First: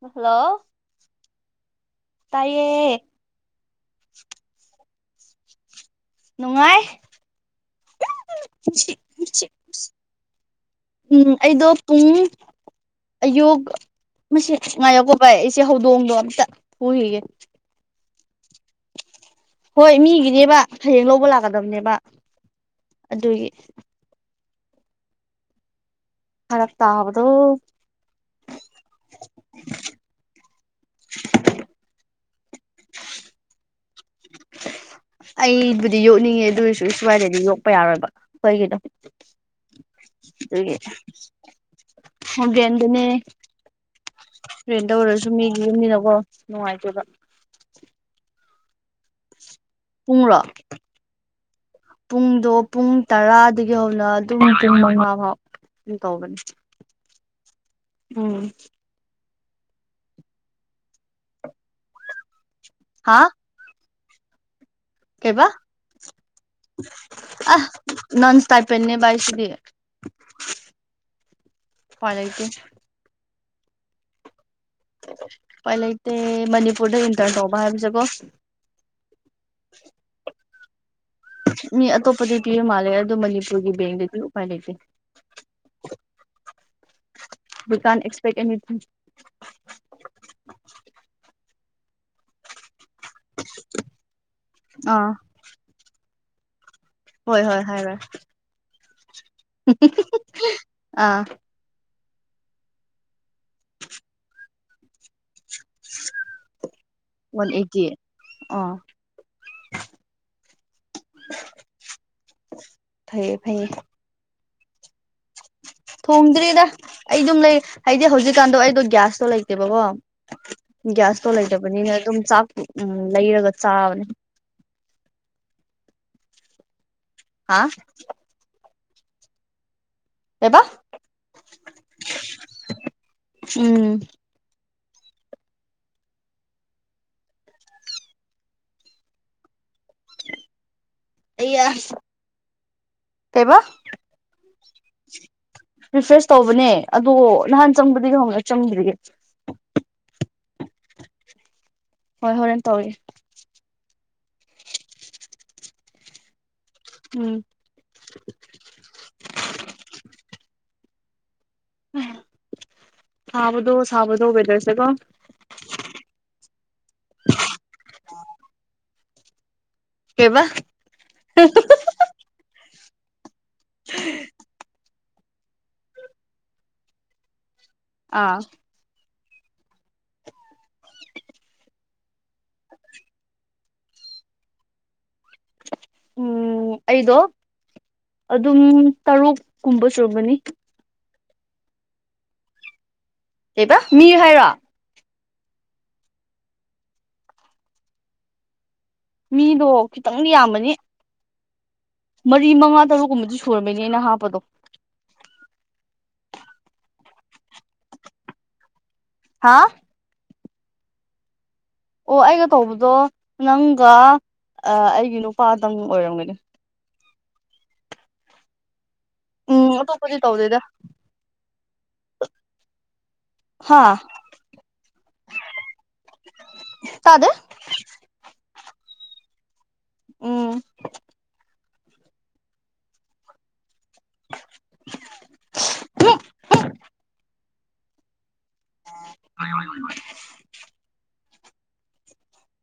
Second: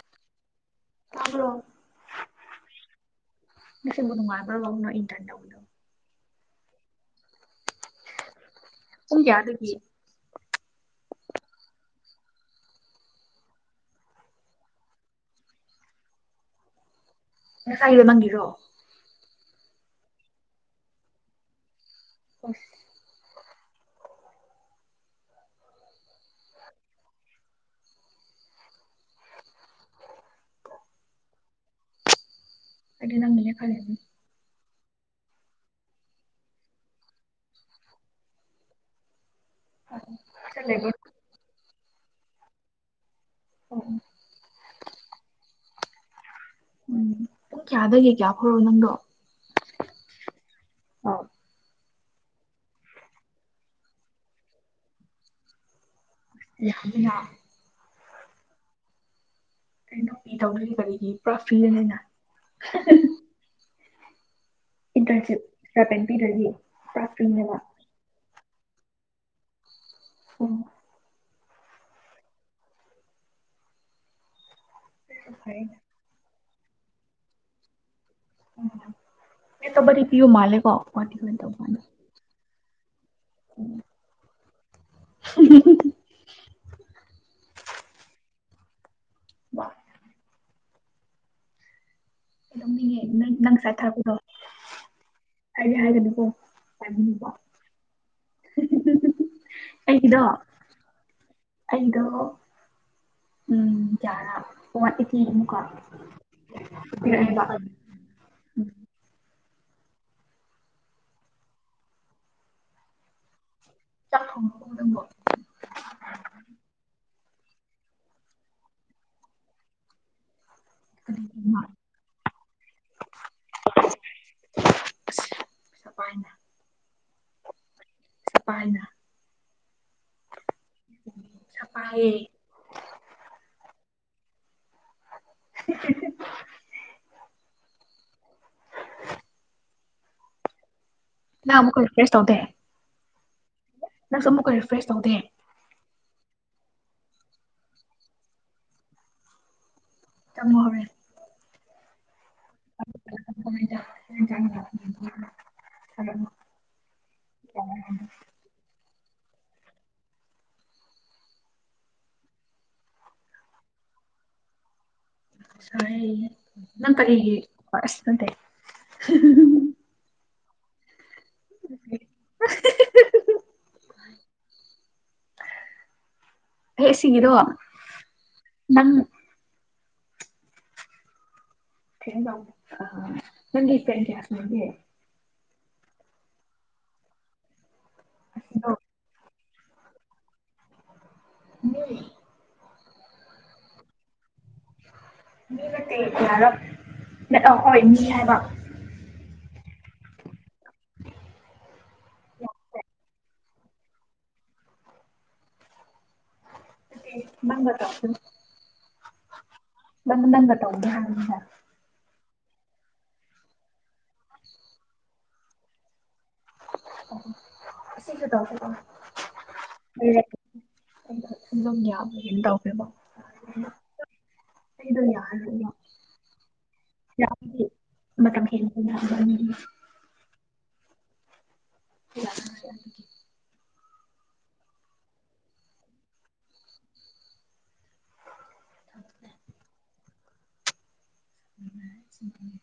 Hello ꯇꯥꯕ꯭ꯔꯣ ꯇꯥꯏꯌꯦ ꯉꯁꯤꯕꯨ ꯅꯨꯡꯉꯥꯏꯕ꯭ꯔꯕ [unintelligible] ꯅꯨꯡꯉꯥꯏ ꯄꯨꯡ ꯀꯌꯥꯗꯒꯤ ꯎꯝ ꯑꯩꯗꯣ ꯄꯨꯡ ꯑꯌꯨ ꯃꯁꯤꯡ ꯉꯥꯏꯌꯀꯣ ꯚꯥꯏ ꯑꯩꯁꯦ ꯍꯧꯗꯣꯡꯗꯣ ꯑꯝꯇ ꯄꯨꯈꯤꯒꯦ ꯃ ꯁꯥꯏ ꯃꯪꯒꯤ ꯔꯣ ꯍꯣꯏ ꯃꯤꯒꯤꯅꯦꯕ ꯍꯌꯦꯡ ꯂꯧꯕ ꯂꯥꯛꯀꯗꯕꯅꯦꯕ ꯑꯁ ꯑꯗꯨꯒꯤ ꯐꯔꯛꯇ ꯇꯥꯕꯗꯣ [unintelligible] ꯑ ꯂꯝꯕ ꯂꯩꯦ ꯈꯂꯅꯤ ꯑꯩꯕꯨꯗꯤ ꯌꯣꯛꯅꯤꯡꯉꯦ ꯑꯗꯨꯔꯁꯨ ꯑꯩ ꯁ꯭ꯋꯥꯏꯗꯗꯤ ꯌꯣꯛꯄ ꯌꯥꯔꯣꯏꯕ ꯀꯣꯏꯒꯤꯅꯣ ꯑꯗꯨꯦ ꯑꯕꯗꯅꯦ ꯑꯣ ꯐ꯭ꯔꯦꯟꯇ ꯑꯣꯏꯔꯁꯨ ꯃꯤꯒꯤ ꯌꯨꯝꯅꯤꯅꯀꯣ ꯅꯨꯡꯉꯥꯏꯇꯦꯕ ꯍꯣꯔꯣ ꯅꯪꯗꯣ ꯄꯨꯡꯂꫭ꯫ ꯄꯨꯡꯗꯣ ꯄꯨꯡ ꯇꯔꯥꯗꯒꯤ ꯍꯧꯅ ꯑꯗꯨꯝ ꯄꯨꯡ ꯃꯉꯥꯥꯎ ꯂꯥꯜꯂꯦꯅ ꯎꯝ ꯀꯩꯅꯣ ꯃꯤ ꯇꯧꯗ꯭ꯔꯤ ꯀꯔꯤꯒꯤ ꯄꯨꯔꯥ ꯐꯤꯔꯅꯤꯅ ꯍꯥꯥ ꯏꯟꯇꯔꯟꯁꯤꯞ ꯀꯩꯕꯥ ꯏꯁꯇꯥꯏꯄꯦꯟ ꯄꯤꯗ꯭ꯔꯗꯤ ꯄꯨꯔꯥ ꯐ꯭ꯔꯤꯅꯦꯕ ꯑꯥ ꯅꯪ ꯏꯁꯇꯄꯦꯟꯅꯦꯕ ꯏꯁꯗꯤ ꯑꯣ ꯎꯄꯥꯏꯂꯩꯇꯦ꯫ ꯑꯗꯨꯁꯨ ꯐꯩꯅꯦ ꯎꯄꯥꯏꯂꯩꯇꯦ꯫ ꯃꯅꯤꯄꯨꯔꯗ ꯏꯟꯇꯔꯟ ꯇꯧꯕ ꯍꯥꯏꯕꯁꯦꯕꯀꯣ ꯃꯤ ꯑꯇꯣꯞꯄꯗꯤ ꯄꯤꯕ ꯃꯥꯜꯂꯦ꯫ ꯀꯣ ꯃꯤ ꯑꯇꯣꯞꯄꯗꯤ ꯄꯤ ꯃꯥꯂꯦ ꯑꯗꯨ ꯃꯅꯤꯄꯨꯔꯒꯤ ꯎꯝ ꯕꯦꯡꯛꯗꯗꯤ ꯎꯄꯥꯏ ꯂꯩꯇꯦ ꯗꯨꯀꯥꯟ ꯑꯦꯛꯁꯄꯦꯛ ꯏ [unintelligible] [inaudible] ꯈꯪꯅꯤꯡꯉꯦ ꯅꯪ ꯅꯪꯉꯁꯥꯢ ꯊꯥꯔꯛꯕꯗꯣ ꯑꯥ ꯍꯥꯏꯗꯤ ꯍꯥꯏꯒꯅꯤꯀꯣ ꯍꯣꯏ ꯍꯣꯏ ꯍꯥꯏꯔꯣꯏ ꯑꯩꯗꯣ ꯑꯥ ꯑꯩ ꯑꯗꯣ ꯎꯝ ꯀꯌꯥꯔ ꯋꯥꯟꯑꯦꯇꯤ ꯋꯥꯟ ꯑꯦꯇꯤ ꯎꯝ ꯑꯥ ꯐꯩꯌꯦ ꯐꯩꯌꯦ ꯆꯥꯛ ꯊꯣꯡꯈꯔꯕꯣ ꯅꯪꯕꯣ꯫ ꯊꯣꯡꯗ꯭ꯔꯤꯗ ꯑꯩ ꯑꯗꯨꯝ ꯂꯩ ꯍꯥꯏꯗꯤ ꯍꯧꯖꯤꯛꯀꯥꯟꯗꯣ ꯑꯩꯗꯣ ꯒ꯭ꯌꯥꯁꯇꯣ ꯂꯩꯇꯦꯕꯀꯣ ꯒ꯭ꯌꯥꯁꯇꯣ ꯀꯔꯤꯒꯤꯅꯣ ꯂꯩꯇꯕꯅꯤꯅ ꯑꯗꯨꯝ ꯆꯥꯛ ꯎ ꯂꯩꯔꯒ ꯆꯥꯕꯅꯦ ꯄꯩꯁ ꯄꯥꯏꯅ꯫ ꯑꯥ ꯍꯥꯏꯅ ꯑꯦꯕꯥ ꯁꯄꯥꯏꯌꯦ ꯎꯝ [inaudible] ꯅ ꯑꯩꯌꯥ ꯑꯃꯨꯛꯀ ꯔꯔꯤꯐꯋꯦꯁ ꯇꯧꯗꯦ ꯀꯩꯕ ꯅꯨꯀ ꯐ꯭ꯔꯦꯁ ꯇꯧꯗꯦ ꯔꯤꯐ꯭ꯔꯦꯁ ꯇꯧꯕꯅꯦ ꯑꯗꯣ ꯅꯍꯥꯟ ꯆꯪꯕꯗꯒꯤ ꯍꯧꯛꯅ ꯆꯪꯈꯤꯒꯦ ꯇꯃꯨ ꯍꯧꯔꯦ ꯍꯣꯏ ꯍꯣꯔꯦꯟ ꯇꯧꯔꯦ ꯖ ꯍꯂ [inaudible] ꯎꯝ ꯁꯥꯕꯗꯣ ꯁꯥꯕꯗꯣꯋꯦꯗꯔꯁꯦꯀꯣ ꯁꯥꯏꯌꯦ ꯍꯦ ꯍꯤ ꯀꯩꯕꯥ [inaudible] ꯊꯦ ꯍꯦ ꯁꯤꯡꯒꯤꯗꯣ ꯑꯥ ꯑ ꯅꯪ ꯒꯤ ꯁꯦꯟ ꯀꯌꯥ ꯆꯪꯒꯦ ꯎꯝ ꯑꯩꯗꯣ ꯑꯗꯨꯝ ꯑꯁꯤꯗꯣ ꯇꯔꯨꯛ ꯀꯨꯝꯕꯁꯨꫪꯝꯕꯅꯤ ꯃꯨꯏ ꯀꯩꯕ ꯃꯤꯍꯥꯏꯔꯣ ꯃꯤ ꯅꯠꯇꯦ ꯑ ꯍꯣꯏ ꯃꯤ ꯍꯥꯏꯕ ꯃꯤꯗꯣ ꯈꯤꯇꯪ ꯌꯥꯝꯕꯅꯤ ꯏ ꯐꯨꯔꯃꯤꯅꯤꯅ ꯍꯥꯞꯄꯗꯣ ꯅꯪꯒ ꯁꯕꯝ ꯍꯥꯥ ꯅꯪ ꯅꯪꯒ ꯇꯗꯦ ꯍꯥꯏꯃꯤꯅ ꯑꯣ ꯑꯩꯒ ꯇꯧꯕꯗꯣ ꯅꯪꯒ ꯑꯩꯒꯤ ꯅꯨꯄꯥꯗꯪ ꯑꯣꯏꯔꯝꯒꯅꯤ ꯑꯣ ꯁꯤꯁꯨ ꯇꯧ ꯎꯝ ꯑꯇꯣꯞꯄꯗꯤ ꯇꯧꯗꯦꯗ ꯑꯗꯨꯝ ꯌꯥꯝꯒꯦꯗꯤ ꯇꯧꯋꯦꯕꯣ ꯍꯥꯥ ꯅꯩꯗꯨꯝ ꯌꯥꯝꯃꯦ ꯌꯥ ꯇꯥꯗꯦ ꯃꯇꯝ ꯍꯦꯟ [inaudible] ꯎꯝ [inaudible] ꯎ ꯎ [inaudible] ꯁ ꯁꯤꯁꯤꯡꯒꯤ